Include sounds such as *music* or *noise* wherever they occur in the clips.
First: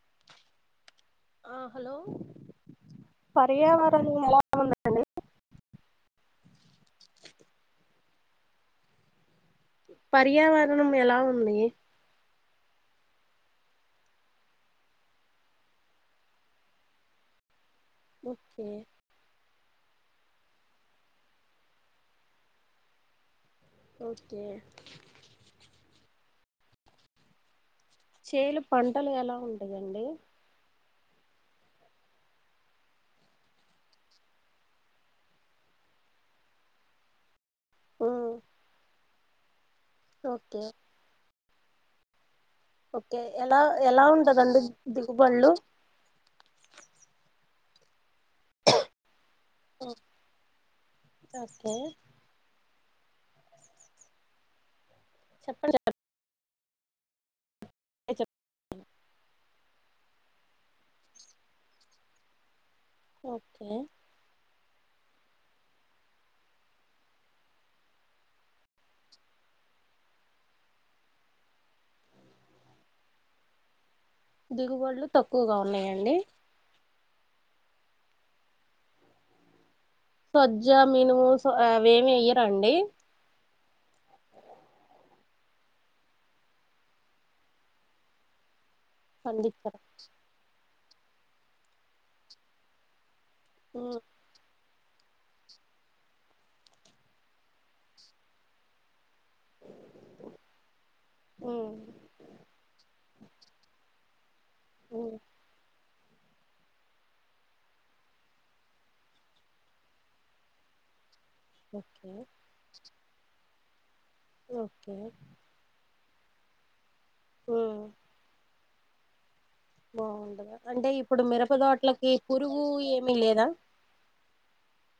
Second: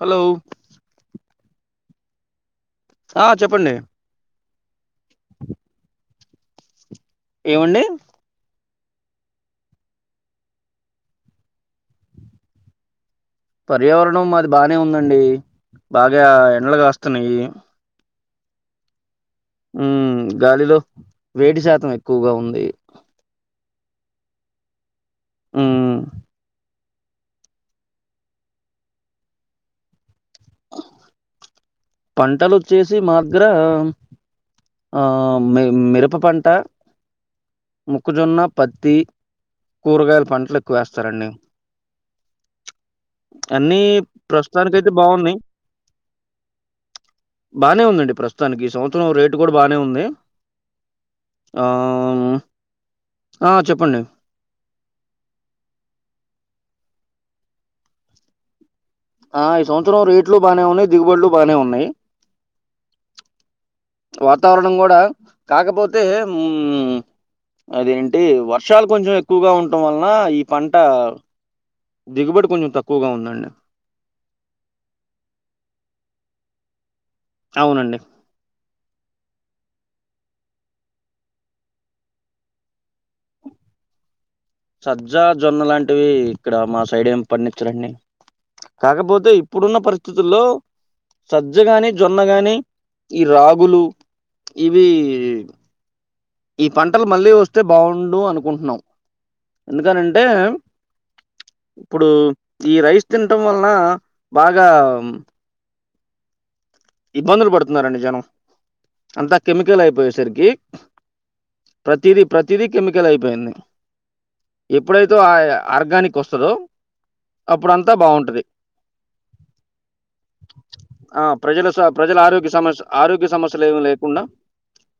Hello ఆ hello ఆ చెప్పండి పర్యావరణ ఎలా అలో ఏమండి పర్యావరణం ఎలా ఉంది పర్యావరణం మాది బానే ఉందండి బాగా ఎండలు కాస్తున్నాయి ఓకే ఉ గాలిలో వేడి శాతం ఎక్కువగా ఉంది ఓకే ఊ చేలు పంటలు ఎలా ఉంటదండి పంటలు వచ్చేసి మా దగ్గర ఆ ఆ మిరప పంట ఉమ్ ముక్కజొన్న పత్తి కూరగాయల పంటలు ఓకే ఎక్కువేస్తారండి ఓకే ఎలా అన్నీ ఎలా ఉంటదండి ప్రస్తుతానికైతే బాగున్నాయి దిగుబళ్ళు బానే ఉందండి ప్రస్తు తానికి ఈ సంవత్సరం రేటు కూడా బానే ఉంది ఆ ఓకే ఆ చెప్పండి చెప్పండి చెప్పండ్ చెప్ ఆ ఈ సంవత్సరం రేట్లు బానే ఉన్నాయి దిగుబడులు బానే ఉన్నాయి ఓకే వాతావరణం కూడా కాకపోతే ఉమ్మ్ అదేంటి వర్షాలు కొంచెం ఎక్కువగా ఉంటం వలన ఈ పంట దిగుబడి కొంచెం తక్కువగా ఉందండి దిగుబడులు తక్కువగా ఉన్నాయండి అవునండి సజ్జ మినుము స అవేమి ఎయ్యరాఅండి సజ్జా జొన్న లాంటివి ఇక్కడ మా సైడ్ ఏం పండిచ్చరండి కాకపోతే పండించరా ఇప్పుడున్న పరిస్థితుల్లో సజ్జగాని జొన్నగాని ఈ రాగులు ఇవీ ఈ పంటలు మళ్ళీ వస్తే బావుండు అనుకుటున్నాం ఎందుకనంటే ఇప్పుడు ఈ రైస్ తిటం వలన ఆ బాగా.. ఇబ్బందులు పడుతున్నరండి జనం అంతా కెమికల్ అయిపోయేసరికి ఓకే ప్రతీది ప్రతీదీ కెమికల్ అయిపోయింది ఓకే ఎప్పుడైతే ఆ ఎ ఆర్గానిక్ వస్తదో అప్పుడు అంతా బావుంటది బావుండదా అంటే ఇప్పుడు ఆ మీర ప్రజల స ప్రజల ఆరోగ్య సమస్ ఆరోగ్య సమస్యలు ఏమి లేకుండా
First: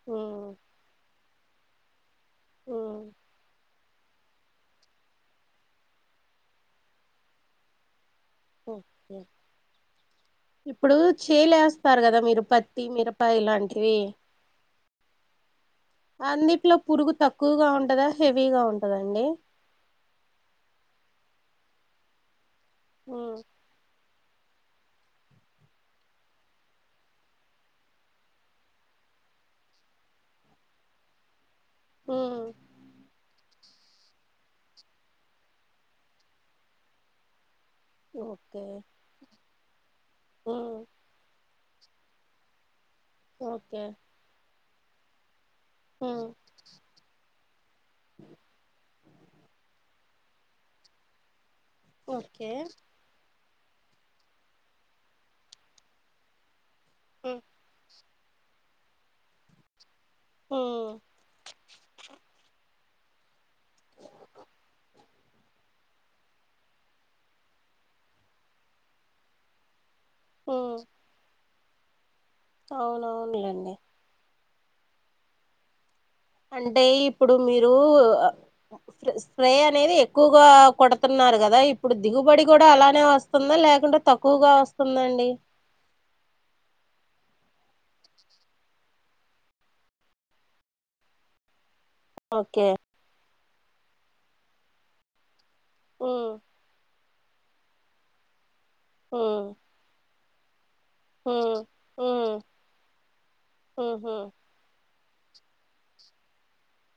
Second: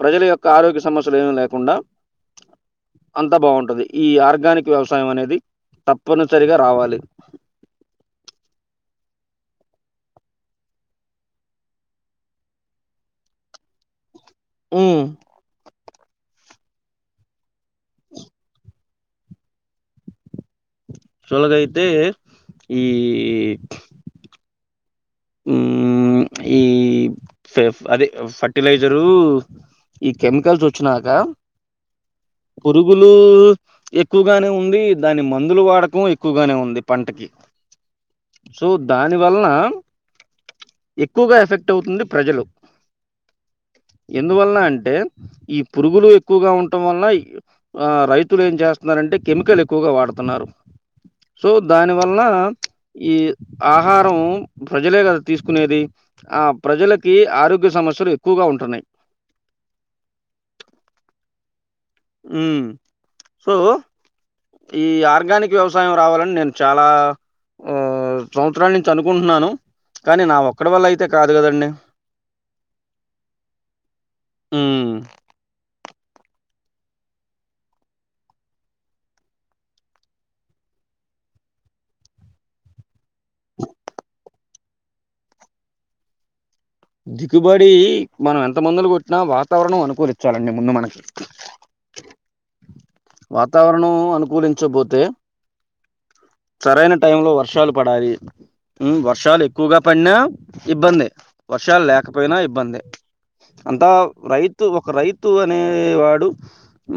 ప్రజల ఉమ్ యొక్క ఆరోగ్య సమస్యలు ఏమి లేకుండా ఉమ్ అంతా బావుంటది ఈ ఆర్గానిక్ వ్యవసాయం అనేది తప్పనిసరిగా రావాలి హు.. హు ఇప్పుడూ చేలేస్తారు గదా మీరు పత్తి మీరప ఇలాంటివి మ్ అందిట్లో పురుగు తక్కువగా ఉంటదా హెవీగా ఉంటదా అండి యాక్చువల్ గైతే... మ్ *inaudible* ప్చ్ ఈ.. ఫఫ్.. అదే ఫర్టిలైజరూ ఈ కెమికల్స్ వచ్చినాక మీడియం పురుగులూ ఎక్కువగానే ఉంది దాని మందులు వాడకం ఎక్కువగానే ఉంది పంటకి ఓకే సో దానివలన ఉమ్, ఎక్కువగా ఎఫెక్ట్ ఎఫెక్ట్ అవుతుంది ప్రజలు ఓకే ఎందువలన అంటే ఈ పురుగులు ఉమ్, ఎక్కువగా ఉంటం వలన ఈ ఆ రైతులు ఏం చేస్తున్నారంటే కెమికల్ ఎక్కువగా వాడుతన్నారు సో దాని వలన ఓకే ఈ ఆహారం ప్ ప్రజలే గదా తీసుకునేది ఆ ప్రజలకి ఉమ్, ఆరోగ్య సమస్యలు ప్ ఎక్కువగా ఉంటన్నాయ్ హా మ్.. సో ఈ ఆర్గానిక్ వ్యవసాయం రావాలని నేను చాలా ఓ సంవత్సరాల నుంచి అనుకుంటున్నాను కానీ నా ఒక్కడి వల్ల అయితే కాదు గదండి అవునవును లేండి మ్మ్ అంటే ఇప్పుడు మీరు స్ప్రే అనేది ఎక్కువగా కొడుతున్నారు కదా ఇప్పుడు దిగుబడి కూడా అలానే వస్ వస్తుందా లేకుంటే తక్కువగా వస్తుందండి దిగుబడి మనం ఎంత మందులు కొట్టినా వాతావరణం అనుకూలించాలండి ముందు మనకి ఓకే వాతావరణం అనుకూలించబోతే ఉ సరైన టైం లో వర్షాలు పడాలి ఉ వర్షాలు ఎక్కువగా పడినా ఇబ్బంది ఉ వర్షాలు ఉ లేకపోయినా ఇబ్బందే అంతా ఉహు రైతు ఒక రైతు అనే వాడు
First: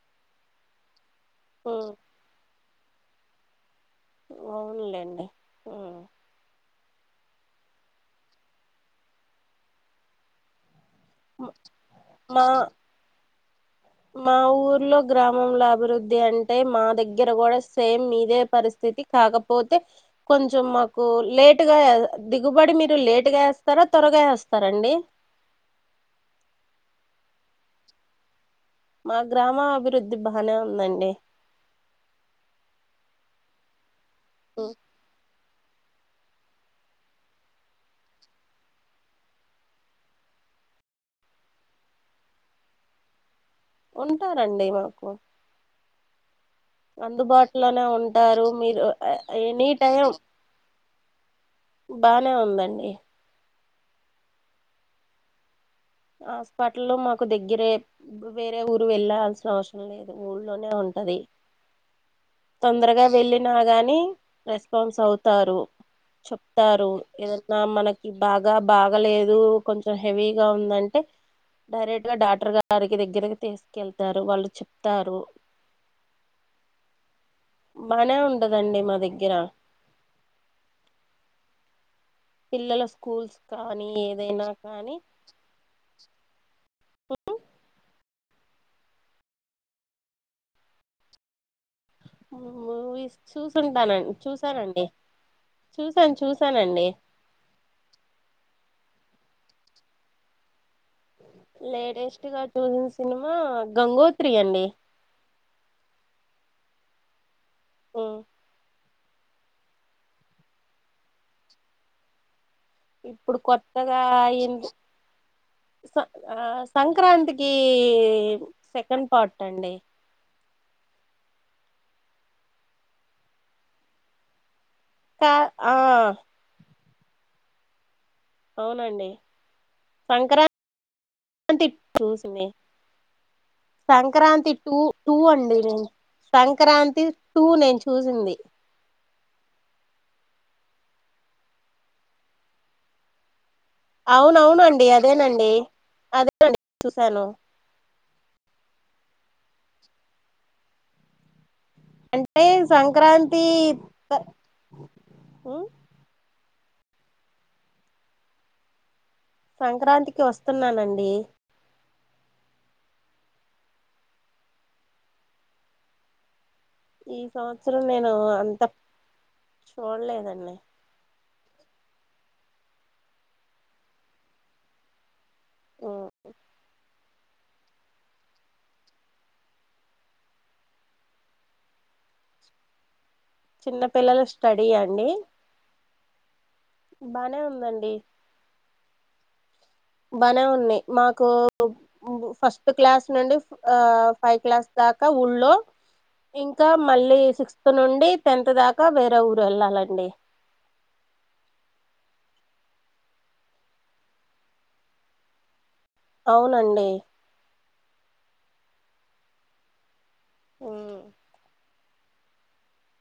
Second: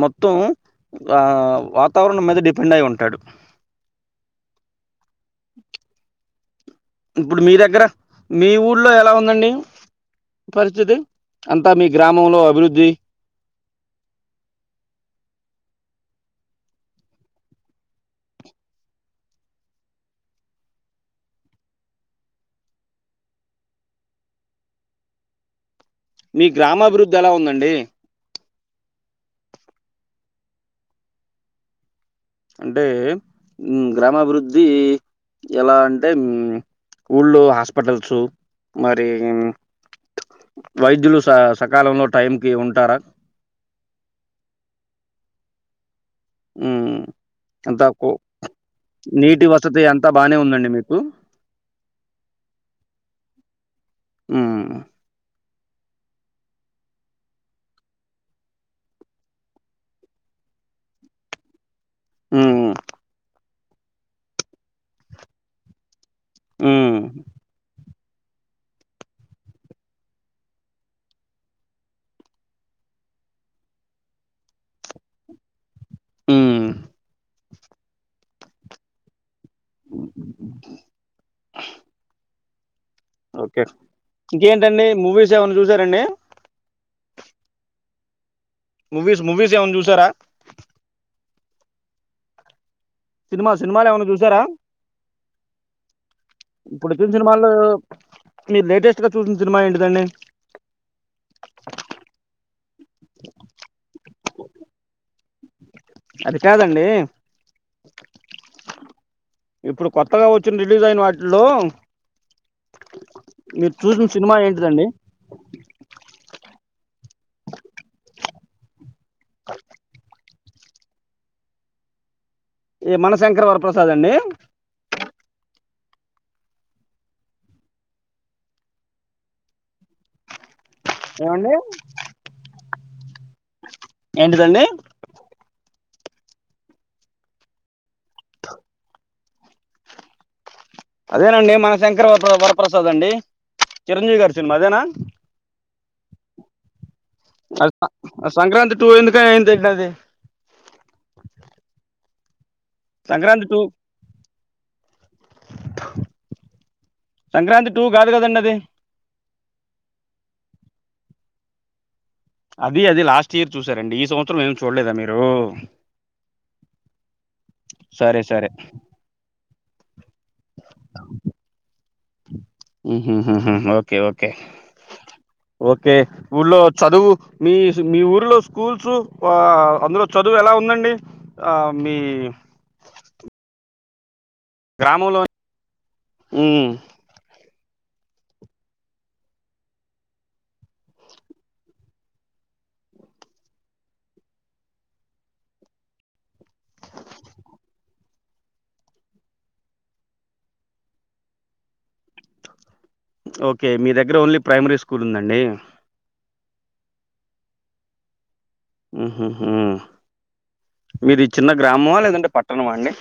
మొత్తం ఆ ఉ వాతావరణం మీద డిపెండ్ అయ్యి ఉంటాడు అవునులేండి ఇప్పుడు మీ దగ్గర మీ ఊర్లో ఎలా ఉందండి పరిస్థితి అంతా మీ గ్రామంలో మా అభివృద్ధి మా ఊర్లో గ్రామంలో అభివృద్ధి అంటే మా దగ్గర కూడా సేమ్ మీదే పరి కాకపోతే కొంచం మాకు లేటుగా దిగుబడి మీరు లేట్గా వేస్తారా త్వరగా వేస్తారండి మీ గ్రామాభివృద్ధి ఎలా ఉందండి మా గ్రామ అభివృద్ధి బానే ఉందండి అంటే గ్రామాభివృద్ధి ఉమ్, ఎలా అంటే ఊళ్ళు హాస్పిటల్స్ మరి వైద్యులు సకాలంలో టైంకిి ఉంటారా ఉంటారండి మాకు మ్మ్ అందుబాటులోనే ఉంటారు మీరు నీటి ఎనీ వసతి టైం అంతా బానే ఉందండి మీకు? బానే ఉందండి మ్మ్ హాస్పిటల్లో మాకు దగ్గరే వేరే ఊరు వెళ్ళల్సిన అవసరం లేదు ఊళ్లోనే ఉంట అది హ్మ్. తొందరగా వెళ్ళినా గానీ రెస్పాన్స్ అవుతారు చెప్తారు హ్మ్. ఏదైనా మనకి బాగా బాగలేదు కొంచెం హెవీగా ఉందం టే డైరెక్ట్ గా డాక్టర్ గారికి దగ్గరకి తీసుకెళ్తారు వాళ్ళు చెప్తారు మ్మ్ బానే ఉండదండి మా దగ్గర పిల్లలు ఓకే ఇంకేంటండి మూవీస్ ఏమన్నా చూసారండి మూవీస్ మూవీస్ ఏమనా చూసారా మూవీస్ చూసుంటానండి చూసానండి చూసాను చూసానండి ఇప్పుడుచ్చ సినిమాలో మీ లేటెస్ట్ చూసినా సినిమా ఏంటది అండి లేటెస్ట్ గా చూసిన సినిమా గంగోత్రి అండి అది కాదండి హ్మ్ ఇప్పుడు కొత్తగా వచ్చిన రిలీజ్ అయిన వాటిలో ఇప్పుడు కొత్తగా ఏంటిదండి? ఆ సంక్రాంతికి సెకండ్ పార్ట్ అండి ఈ మనశంకరవరప్రసాద్ అండి సా ఆ అవునండి ఏవండి? సంక్రాంతి చూసింది సంక్రాంతి ఏంటిదండి టూ టూ అండి నేన్ సంక్రాంతి టూ నేన్ చూసింది అదేనండి మన శంకర్ వరప్రసాద్ అండి చిరంజీవి గారి సినిమా అదేనా అవునవునండి అదేనండి అదే చూసాను ఆ ఆ ఆ సంక్రాంతి టూ ఎందుక అయిందండి అది అంటే సంక్రాంతి త ఉమ్ సంక్రాంతి టూ కాదు కదండి అది సంక్రాంతికి వస్తున్నానండి అది అది లాస్ట్ ఇయర్ చూసారండి ఈ సంవత్సరం ఏమి చూడలేదా మీరు ఈ సంవత్సరం నేను సరే సరే అంత చూడ్లేదండి ఉహుహు ఓకే ఓకే ఓకే ఉమ్, ఊళ్ళో చదువు మీ మీ ఊరిలో స్కూల్స్ ఆ అందులో చదువు ఎలా ఉందండి ఆ మీ చిన్న పిల్లలు స్టడీయా అడి గ్రామంలో ఉమ్, బానే ఉందండి ఏ బానే ఉన్నాయ్ మాకు ఫస్ట్ క్లాస్ నుండి ఆ ఫైవ్ క్లాస్ కాక ఊళ్ళో ఇంకా మళ్ళీ సిక్స్త్ నుండి టెన్త్ దాకా వేరే ఊరు వెళ్ళాలండి ఓకే మీ దగ్గర ఓన్లీ ప్రైమరీ స్కూల్ ఉందండి అవునండి ఉహుహు మీరు చిన్న గ్రామమా లేదండి పట్టణమా అండి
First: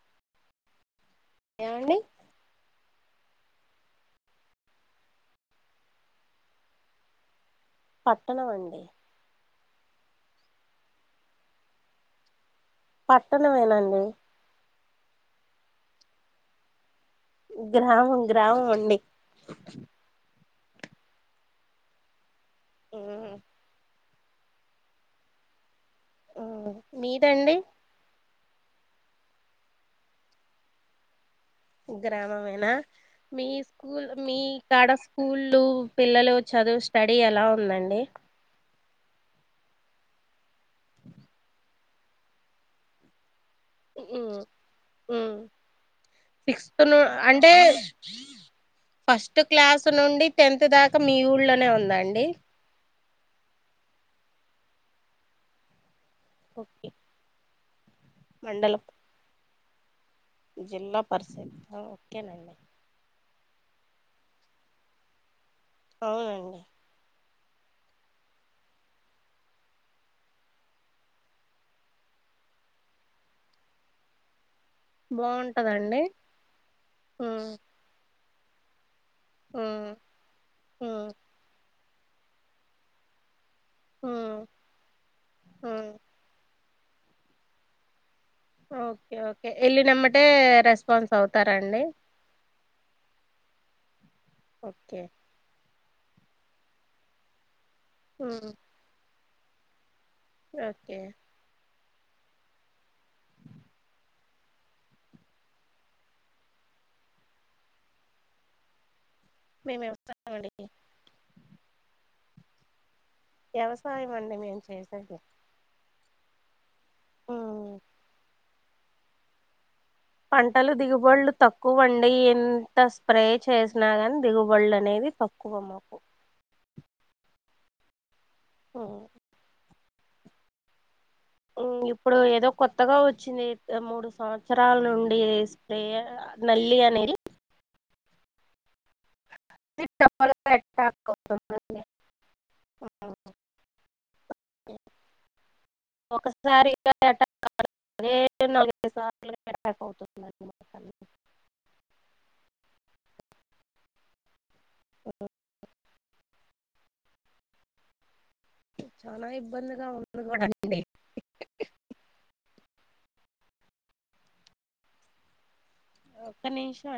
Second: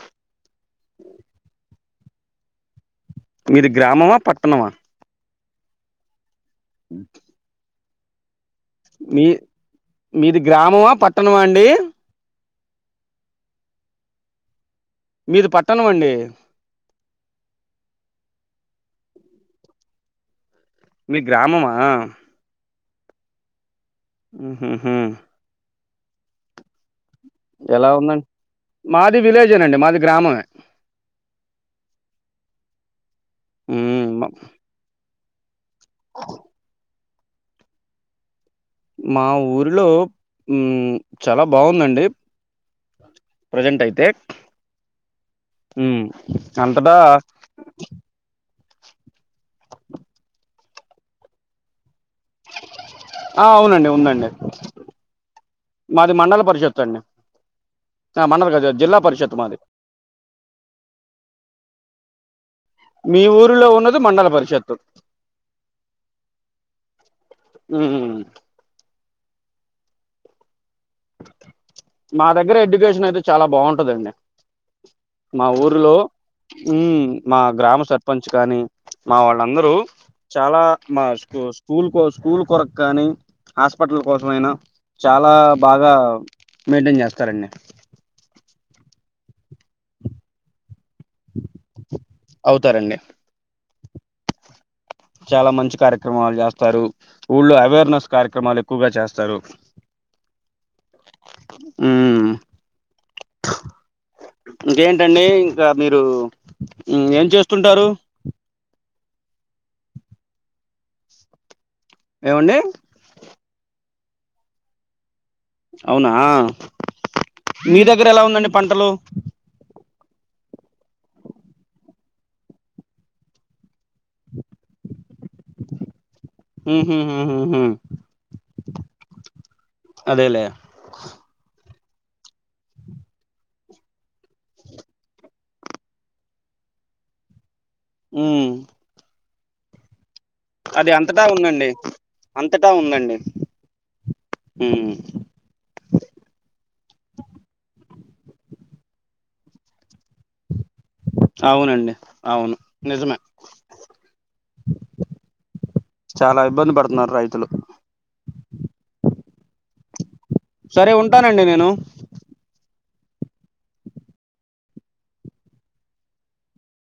ఏమండి మీది గ్రామమా పట్టణమా ఉ పట్టణం అండి మీది గ్రామమా పట్టణమా అండి పట్టణంమేనండి మీది పట్టణం అండి గ్రామం గ్రామం అండి మీ గ్రామమా ఉమ్ ఉహుహు ఉమ్ మీదండి ఎలా ఉందండి మాది విలేజేనండి మాది గ్రామమే గ్రామమేనా మీ స్కూల్ ఉమ్ మ మీ కాడ స్కూ స్కూళ్లు పిల్లలు చదువు స్టడీ ఎలా ఉందండి మా ఊరిలో ఉమ్ చాలా బాగుందండి ప్రజెంట్ అయితే ఉమ్ సిక్స్త్ అంతటా ను అంటే ఫస్ట్ క్లాస్ నుండి టెన్త్ దాకా మీ ఊళ్లోనే ఉందా అండి ఆ అవునండి ఉందండి మాది మండల పరిషత్ ఓకే అండి మండల్ కాదు మండలం జిల్లా పరిషత్ మాది జిల్లా పరిషత్ ఓకేనండి మీ ఊరిలో ఉన్నది మండల పరిషత్తు అవునండి ఉమ్ మా దగ్గర ఎడ్యుకేషన్ అయితే చాలా బాగుంటుందండి మా ఊర్లో బాగుంటదండి మా ఉమ్ గ్రామ సర్పంచ్ కానీ మా వాళ్ళందరూ ఉమ్ చాలా మా ఉమ్ స్కూ స్కూల్ స్కూల్ కొరకు కానీ హాస్పిటల్ ఉమ్ కోసం అయినా చాలా ఉమ్ బాగా మెయింటైన్ చేస్తారండి ఓకే ఓకే వెళ్ళిినమ్మటే రెస్పాన్స్ అవుతారంండి అవుతారండి చాలా మంచి కార్యక్రమాలు చేస్తారు ఊళ్ళ అవేర్నెస్ ఉమ్ కార్యక్రమాలు ఎక్కువగా చేస్తారు స్రుూప్ ఓకే ఆ ఇంకేంటండి ఇంకా మీరు ఏం చేస్తుంటారు మేముేస్తున్నామ అండి ఏమండి వ్యవసాయం అండి మేము చేసరిే అవునా ఉమ్ మీ దగ్గర ఎలా ఉందండి పంటలు పంటలు దిగుబడులు తక్కువండి ఎంత స్ప్రే చే కృణగన్ దిగుబళ్ళ అనేది పక్కువ మాకు హ ఆ అదేలేే ఇప్పుడు ఏదో కొత్తగా వచ్చింది మూడు సంవత్సరాల నుండి స్ప్రే న వెల్లి అనేది అ పెట్ట ఉందండి అంతటా ఉందండి ఉమ్ ఒకసారి అటాక్ అవుతుందిన్నమాట అవునండి అవును నిజమే చాలా ఇబ్బంది పడుతున్నారు రైతులు చాలా ఇబ్బందిగా ఉంది కూడా అండి సరే ఉంటానండి నేను ఒక్క నిమిషం అడి